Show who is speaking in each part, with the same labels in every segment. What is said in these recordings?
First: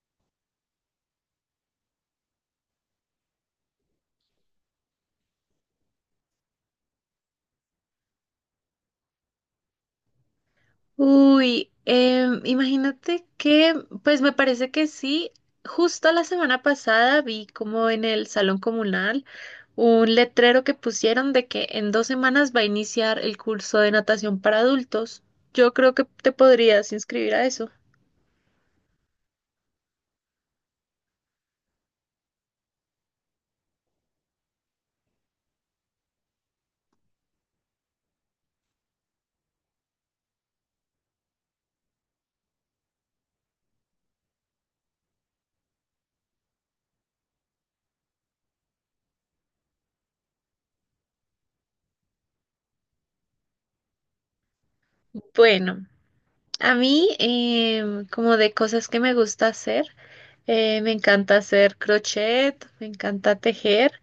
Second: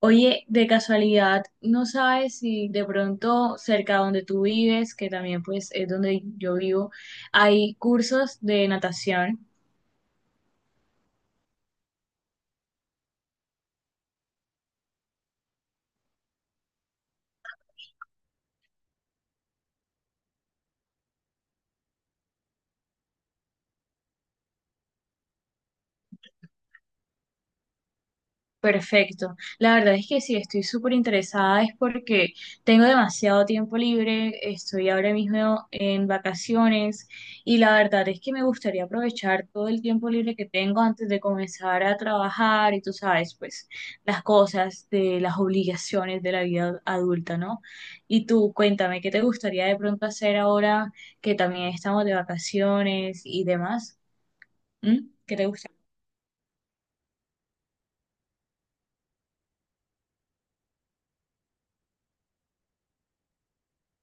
Speaker 1: Oye, de casualidad, ¿no sabes si de pronto cerca donde tú vives, que también pues es donde yo vivo, hay cursos de natación?
Speaker 2: Uy, imagínate que, pues me parece que sí, justo la semana pasada vi como en el salón comunal un letrero que pusieron de que en 2 semanas va a iniciar el curso de natación para adultos. Yo creo que te podrías inscribir a eso.
Speaker 1: Perfecto. La verdad es que sí, estoy súper interesada, es porque tengo demasiado tiempo libre, estoy ahora mismo en vacaciones y la verdad es que me gustaría aprovechar todo el tiempo libre que tengo antes de comenzar a trabajar y tú sabes, pues las cosas de las obligaciones de la vida adulta, ¿no? Y tú, cuéntame, ¿qué te gustaría de pronto hacer ahora que también estamos de vacaciones y demás? ¿Mm? ¿Qué te gustaría?
Speaker 2: Bueno, a mí, como de cosas que me gusta hacer, me encanta hacer crochet, me encanta tejer.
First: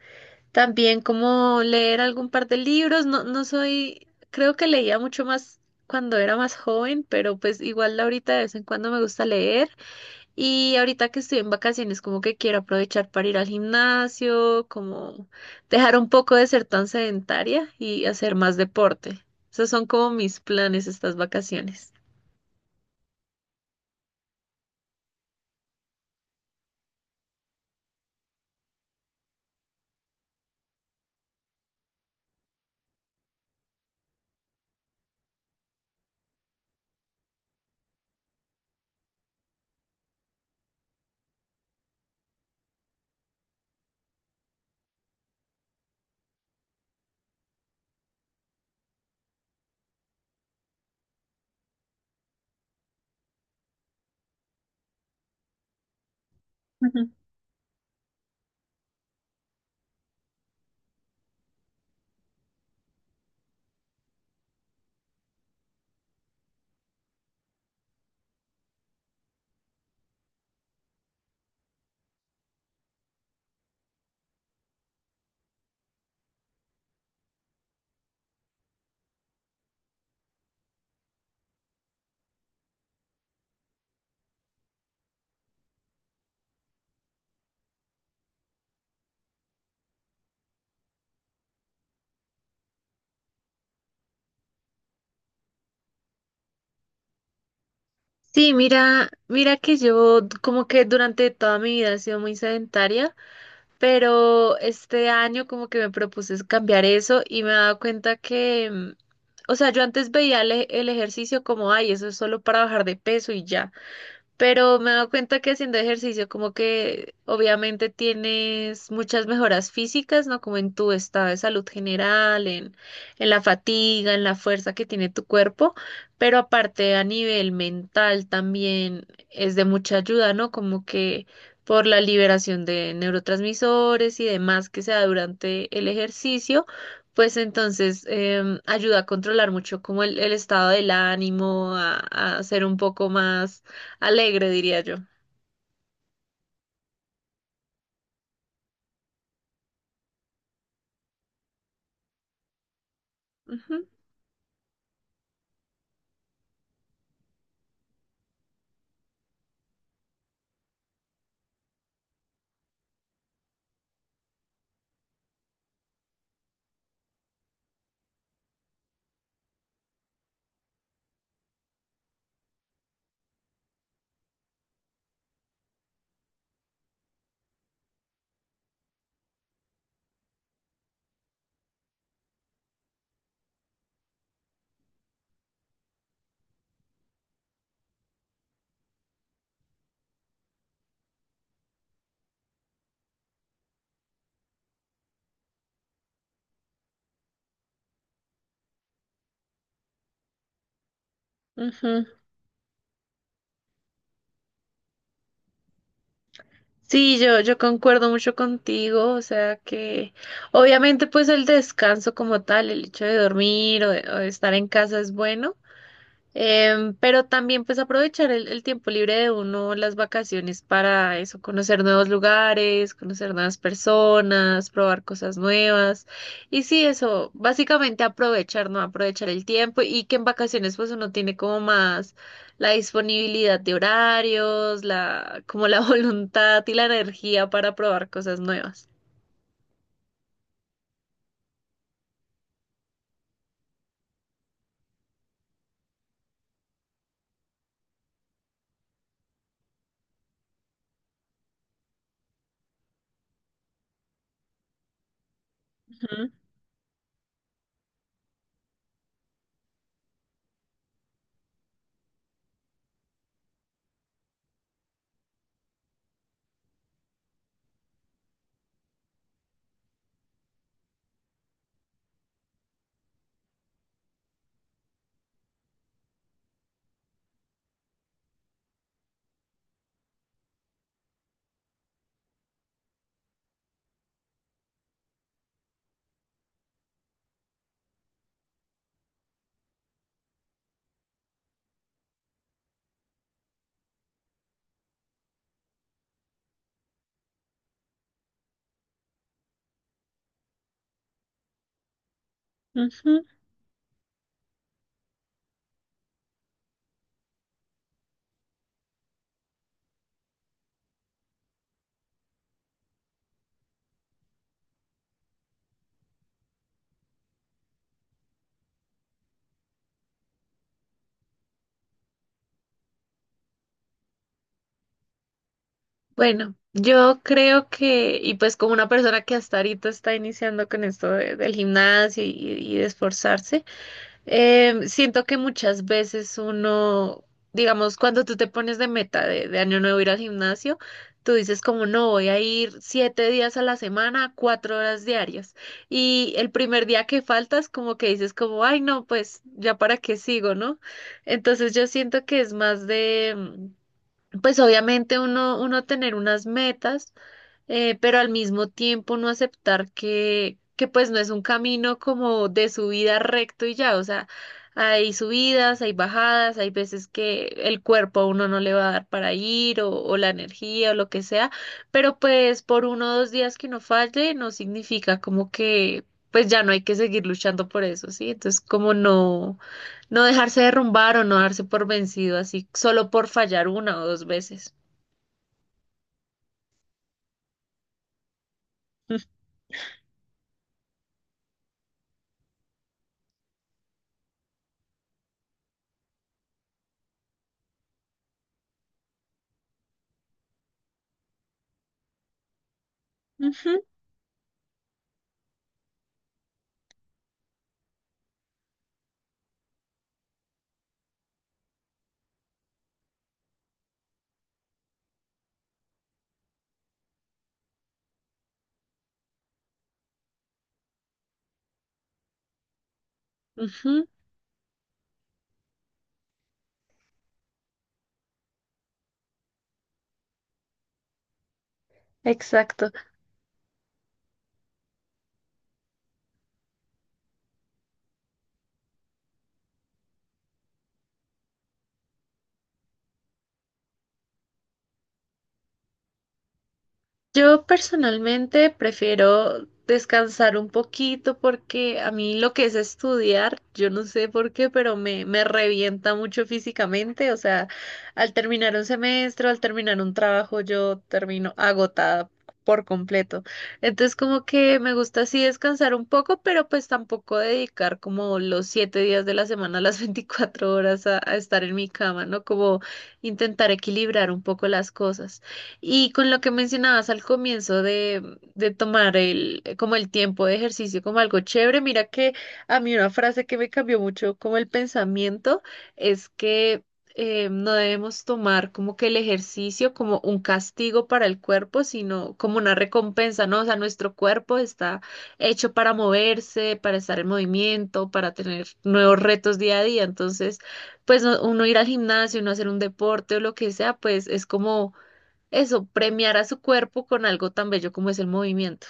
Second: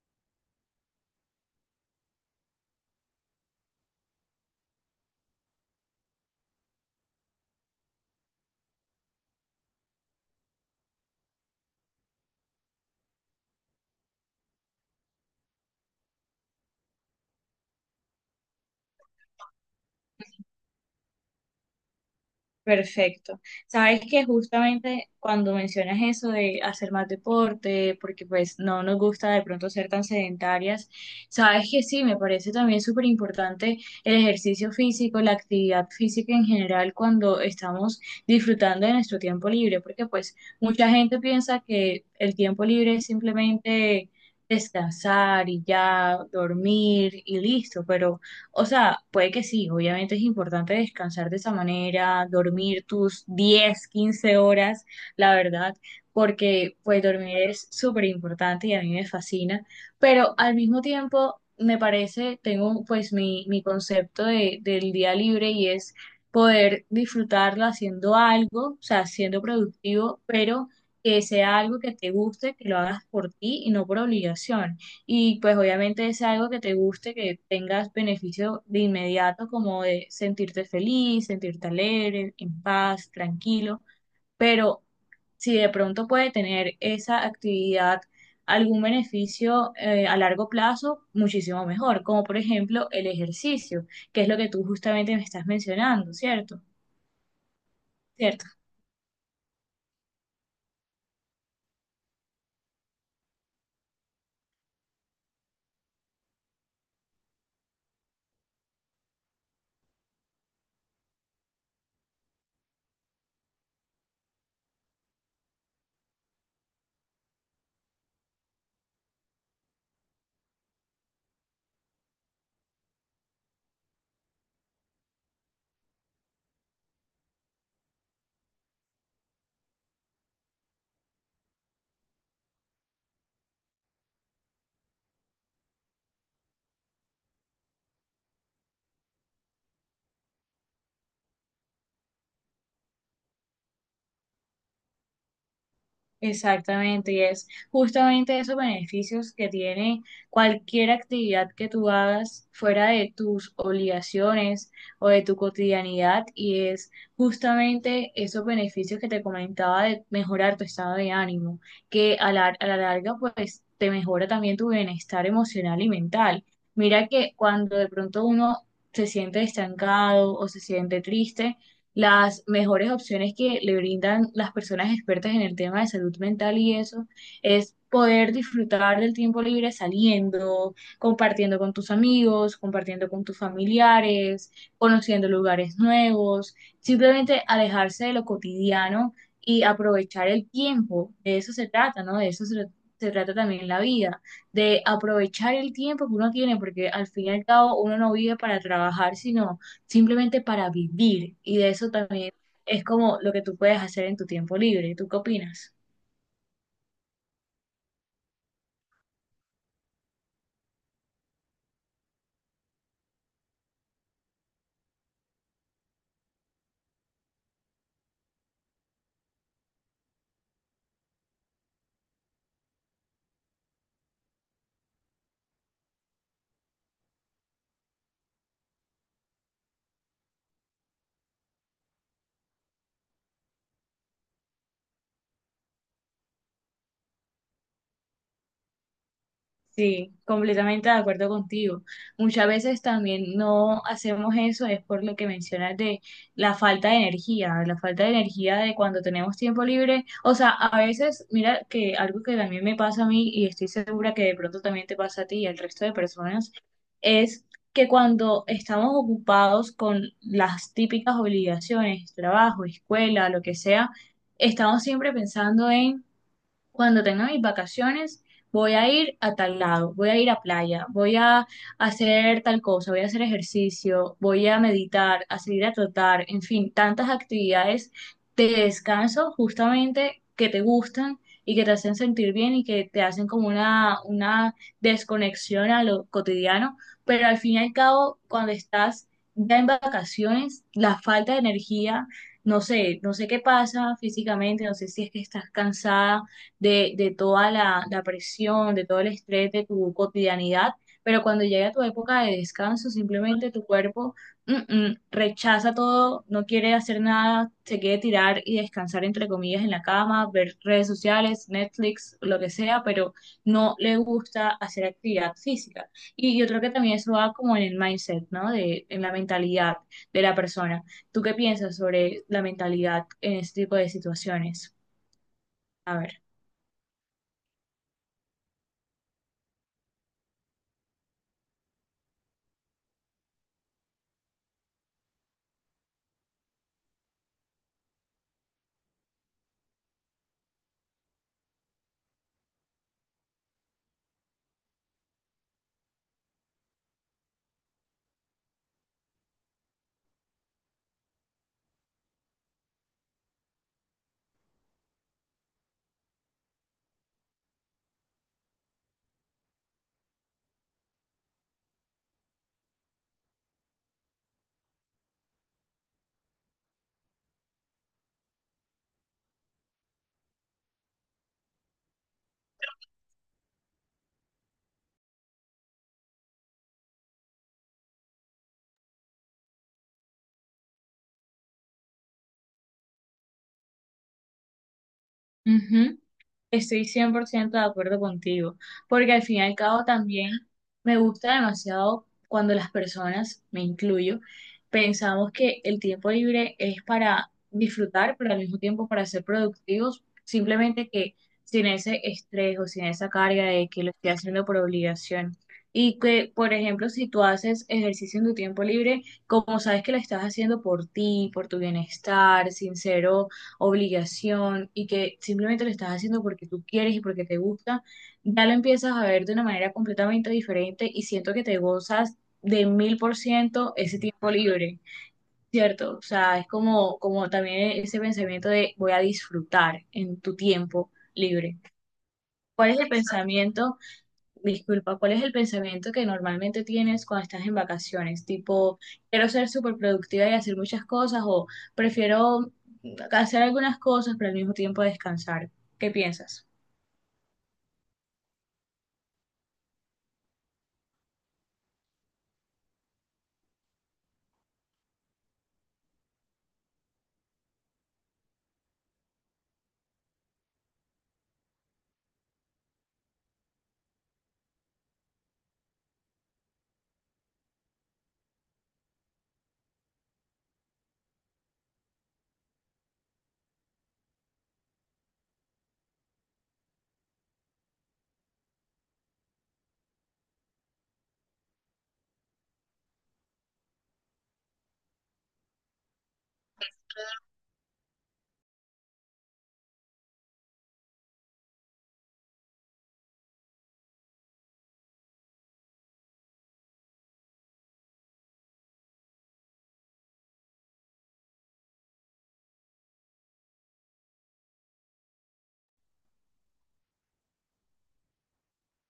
Speaker 2: También como leer algún par de libros, no, no soy, creo que leía mucho más cuando era más joven, pero pues igual ahorita de vez en cuando me gusta leer y ahorita que estoy en vacaciones como que quiero aprovechar para ir al gimnasio, como dejar un poco de ser tan sedentaria y hacer más deporte. Esos son como mis planes estas vacaciones.
Speaker 1: Perfecto. Sabes que justamente cuando mencionas eso de hacer más deporte, porque pues no nos gusta de pronto ser tan sedentarias, sabes que sí, me parece también súper importante el ejercicio físico, la actividad física en general cuando estamos disfrutando de nuestro tiempo libre, porque pues mucha gente piensa que el tiempo libre es simplemente descansar y ya dormir y listo, pero o sea, puede que sí, obviamente es importante descansar de esa manera, dormir tus 10, 15 horas, la verdad, porque pues
Speaker 2: Ujú.
Speaker 1: dormir es súper importante y a mí me fascina, pero al mismo tiempo me parece, tengo pues mi concepto de, del día libre y es poder disfrutarlo haciendo algo, o sea, siendo productivo, pero que sea algo que te guste, que lo hagas por ti y no por obligación. Y pues obviamente es algo que te guste, que tengas beneficio de inmediato, como de sentirte feliz, sentirte alegre, en paz, tranquilo. Pero si de pronto puede tener esa actividad algún beneficio a largo plazo, muchísimo mejor, como por ejemplo el ejercicio, que es lo que tú justamente me estás mencionando, ¿cierto? ¿Cierto?
Speaker 2: Sí, mira, mira que yo como que durante toda mi vida he sido muy sedentaria. Pero este año como que me propuse cambiar eso y me he dado cuenta que, o sea, yo antes veía el ejercicio como, ay, eso es solo para bajar de peso y ya. Pero me he dado cuenta que haciendo ejercicio como que obviamente tienes muchas mejoras físicas, ¿no? Como en tu estado de salud general, en la fatiga, en la fuerza que tiene tu cuerpo, pero aparte a nivel mental también es de mucha ayuda, ¿no? Como que por la liberación de neurotransmisores y demás que se da durante el ejercicio, pues entonces ayuda a controlar mucho como el estado del ánimo, a ser un poco más alegre, diría yo.
Speaker 1: Exactamente, y es justamente esos beneficios que tiene cualquier actividad que tú hagas fuera de tus
Speaker 2: Ujú,
Speaker 1: obligaciones o de tu cotidianidad, y es justamente esos beneficios que te comentaba de mejorar tu estado de ánimo, que a la larga pues te mejora también tu bienestar emocional y mental. Mira que cuando de pronto uno se siente estancado o se siente triste, las mejores opciones que le brindan las personas expertas en el tema de salud mental y eso es poder disfrutar del tiempo libre saliendo, compartiendo con tus amigos, compartiendo con tus familiares, conociendo lugares nuevos, simplemente alejarse de lo cotidiano y aprovechar el tiempo. De eso se trata, ¿no? De eso se trata también la vida, de aprovechar el tiempo que uno tiene, porque al fin y al cabo uno no vive para trabajar, sino simplemente para vivir. Y de eso
Speaker 2: ujú.
Speaker 1: también es como lo que tú puedes hacer en tu tiempo libre. ¿Tú qué opinas?
Speaker 2: Sí, yo concuerdo mucho contigo, o sea que obviamente pues el descanso como tal, el hecho de dormir o de estar en casa es bueno. Pero también pues aprovechar el tiempo libre de uno, las vacaciones para eso, conocer nuevos lugares, conocer nuevas personas, probar cosas nuevas. Y sí, eso, básicamente aprovechar, ¿no? Aprovechar el tiempo y que en vacaciones pues uno tiene como más la disponibilidad de horarios, la, como la voluntad y la energía para probar cosas nuevas.
Speaker 1: Sí, completamente de acuerdo contigo. Muchas veces también no hacemos eso, es por lo que mencionas de la falta de energía, la falta de energía de cuando tenemos tiempo libre. O sea, a veces, mira que algo que también me pasa a mí y estoy segura que de pronto también te pasa a ti y al resto de
Speaker 2: Ujú,
Speaker 1: personas, es que cuando estamos ocupados con las típicas obligaciones, trabajo, escuela, lo que sea, estamos siempre pensando en cuando tenga mis vacaciones, voy a ir a tal lado, voy a ir a playa, voy a hacer tal cosa, voy a hacer ejercicio, voy a meditar, a salir a trotar, en fin, tantas actividades de descanso justamente que te gustan y que te hacen sentir bien y que te hacen como una desconexión a lo cotidiano, pero al fin y al cabo, cuando estás ya en vacaciones, la falta de energía. No sé, no sé qué pasa físicamente, no sé si es que estás cansada, de toda la presión, de todo el estrés de tu cotidianidad, pero cuando llega tu época de descanso,
Speaker 2: ujú.
Speaker 1: simplemente tu cuerpo rechaza todo, no quiere hacer nada, se quiere tirar y descansar, entre comillas, en la cama, ver redes sociales, Netflix, lo que sea, pero no le gusta hacer actividad física. Y yo creo que también eso va como en el mindset, ¿no? En la mentalidad de la persona. ¿Tú qué piensas sobre la mentalidad en este tipo de situaciones? A ver.
Speaker 2: Bueno, yo creo que, y pues como una persona que hasta ahorita está iniciando con esto de- del gimnasio y de esforzarse, siento que muchas veces uno, digamos, cuando tú te pones de meta de año nuevo ir al gimnasio, tú dices como no, voy a ir 7 días a la semana, 4 horas diarias. Y el primer día que faltas, como que dices como, ay no, pues ya para qué sigo, ¿no? Entonces yo siento que es más de pues obviamente uno, uno tener unas metas, pero al mismo tiempo no aceptar que pues no es un camino como de subida recto y ya, o sea, hay subidas, hay bajadas, hay veces que el cuerpo a uno no le va a dar para ir o la energía o lo que sea, pero pues por uno o dos días que uno falle no significa como que pues ya no hay que seguir luchando por eso, ¿sí? Entonces como no, no dejarse derrumbar o no darse por vencido así solo por fallar una o dos veces.
Speaker 1: Estoy 100% de acuerdo contigo, porque al fin y al cabo también me gusta demasiado cuando las personas, me incluyo, pensamos que el tiempo libre es para disfrutar, pero al mismo tiempo para ser productivos, simplemente que sin ese estrés o sin esa carga de
Speaker 2: Ujú,
Speaker 1: que lo estoy haciendo por obligación. Y que, por ejemplo, si tú haces ejercicio en tu tiempo libre, como sabes que lo estás haciendo por ti, por tu bienestar, sincero obligación y que simplemente lo estás haciendo porque tú quieres y porque te gusta, ya lo empiezas a ver de una manera completamente diferente y siento que te gozas de 1000% ese
Speaker 2: ujú,
Speaker 1: tiempo libre, ¿cierto? O sea, es como, también ese pensamiento de voy a disfrutar en tu tiempo libre. ¿Cuál es el
Speaker 2: exacto.
Speaker 1: pensamiento Disculpa, ¿cuál es el pensamiento que normalmente tienes cuando estás en vacaciones? Tipo, quiero ser súper productiva y hacer muchas cosas o prefiero hacer algunas cosas pero al mismo tiempo descansar. ¿Qué piensas?
Speaker 2: Yo personalmente prefiero descansar un poquito porque a mí lo que es estudiar, yo no sé por qué, pero me revienta mucho físicamente. O sea, al terminar un semestre, al terminar un trabajo, yo termino agotada por completo. Entonces, como que me gusta así descansar un poco, pero pues tampoco dedicar como los 7 días de la semana, las 24 horas a estar en mi cama, ¿no? Como intentar equilibrar un poco las cosas. Y con lo que mencionabas al comienzo de tomar como el tiempo de ejercicio como algo chévere, mira que a mí una frase que me cambió mucho como el pensamiento es que no debemos tomar como que el ejercicio como un castigo para el cuerpo, sino como una recompensa, ¿no? O sea, nuestro cuerpo está hecho para moverse, para estar en movimiento, para tener nuevos retos día a día. Entonces, pues no- uno ir al gimnasio, uno hacer un deporte o lo que sea, pues es como eso, premiar a su cuerpo con algo tan bello como es el movimiento.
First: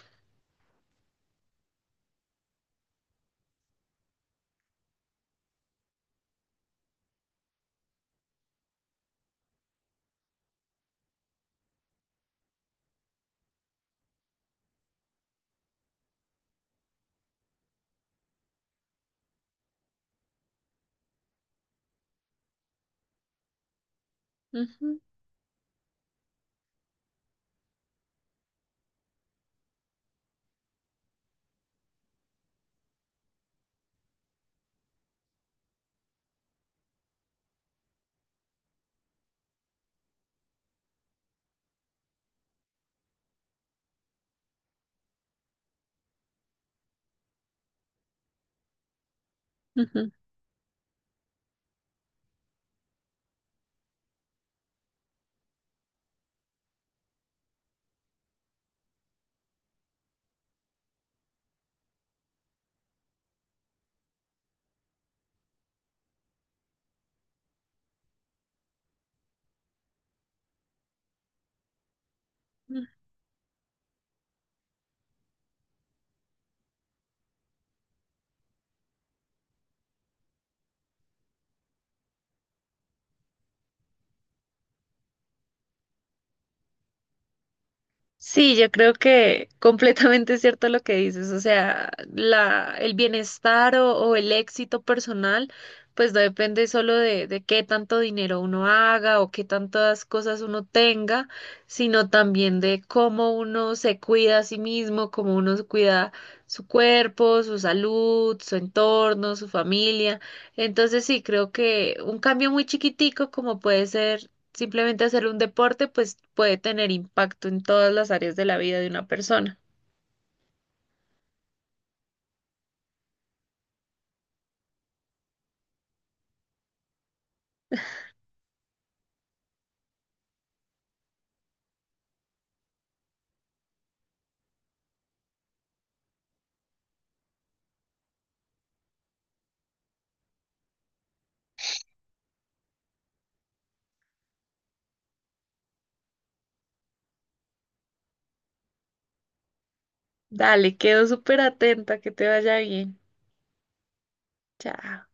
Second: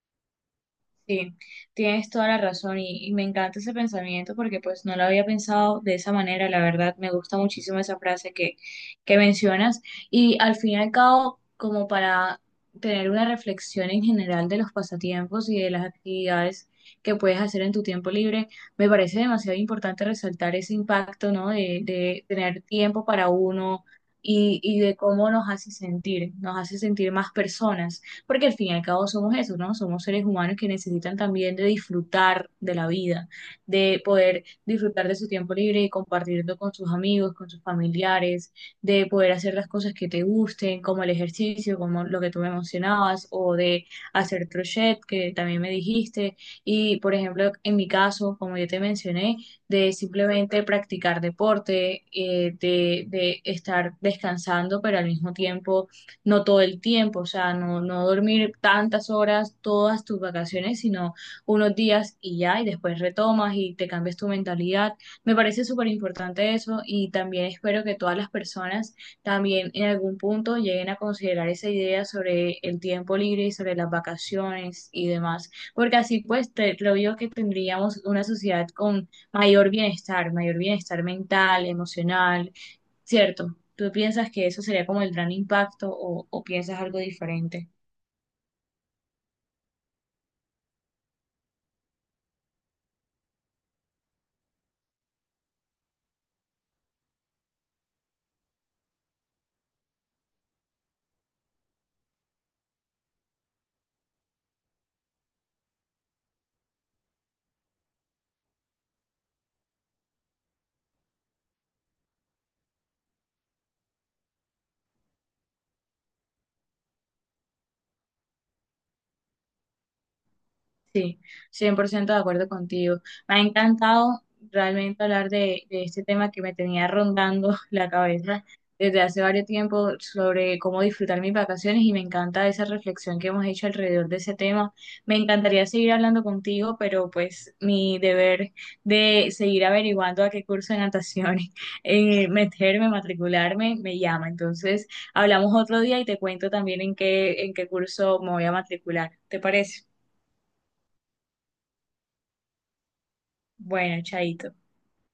Speaker 1: Sí, tienes toda la razón y me encanta ese pensamiento porque pues no lo había pensado de esa manera, la verdad, me gusta muchísimo esa frase que mencionas y al fin y al cabo, como para tener una reflexión en general de los pasatiempos y de las actividades que puedes hacer en tu tiempo libre, me parece demasiado importante resaltar ese impacto, ¿no? De tener tiempo para uno y de
Speaker 2: Ujú,
Speaker 1: cómo nos hace sentir más personas porque al fin y al cabo somos eso, ¿no? Somos seres humanos que necesitan también de disfrutar de la vida, de poder disfrutar de su tiempo libre y compartirlo con sus amigos, con sus familiares, de poder hacer las cosas que te gusten, como el ejercicio, como lo que tú me mencionabas, o de hacer crochet, que también me dijiste, y por ejemplo, en mi caso, como yo te mencioné, de
Speaker 2: ujú,
Speaker 1: simplemente practicar deporte, de estar descansando, pero al mismo tiempo no todo el tiempo, o sea, no, no dormir tantas horas todas tus vacaciones, sino unos días y ya, y después retomas y te cambias tu mentalidad. Me parece súper importante eso y también espero que todas las personas también en algún punto lleguen a considerar esa idea sobre el
Speaker 2: ujú.
Speaker 1: tiempo libre y sobre las vacaciones y demás, porque así pues creo yo que tendríamos una sociedad con mayor bienestar mental, emocional, ¿cierto? ¿Tú piensas que eso sería como el gran impacto o piensas algo diferente?
Speaker 2: Sí, yo creo que completamente es cierto lo que dices, o sea, el bienestar o el éxito personal, pues no depende solo de qué tanto dinero uno haga o qué tantas cosas uno tenga, sino también de cómo uno se cuida a sí mismo, cómo uno cuida su cuerpo, su salud, su entorno, su familia. Entonces sí, creo que un cambio muy chiquitico como puede ser simplemente hacer un deporte pues puede tener impacto en todas las áreas de la vida de una persona.
Speaker 1: Sí, 100% de acuerdo contigo. Me ha encantado realmente hablar de este tema que me tenía rondando la cabeza desde hace varios tiempo sobre cómo disfrutar mis vacaciones y me encanta esa reflexión que hemos hecho alrededor de ese tema. Me encantaría seguir hablando contigo, pero pues mi deber de seguir averiguando a qué curso de natación en meterme, matricularme, me llama. Entonces, hablamos otro día y te cuento también en qué curso me voy a matricular. ¿Te parece?
Speaker 2: Dale, quedo súper atenta, que te vaya bien.
Speaker 1: Bueno, chaito.
Speaker 2: Chao.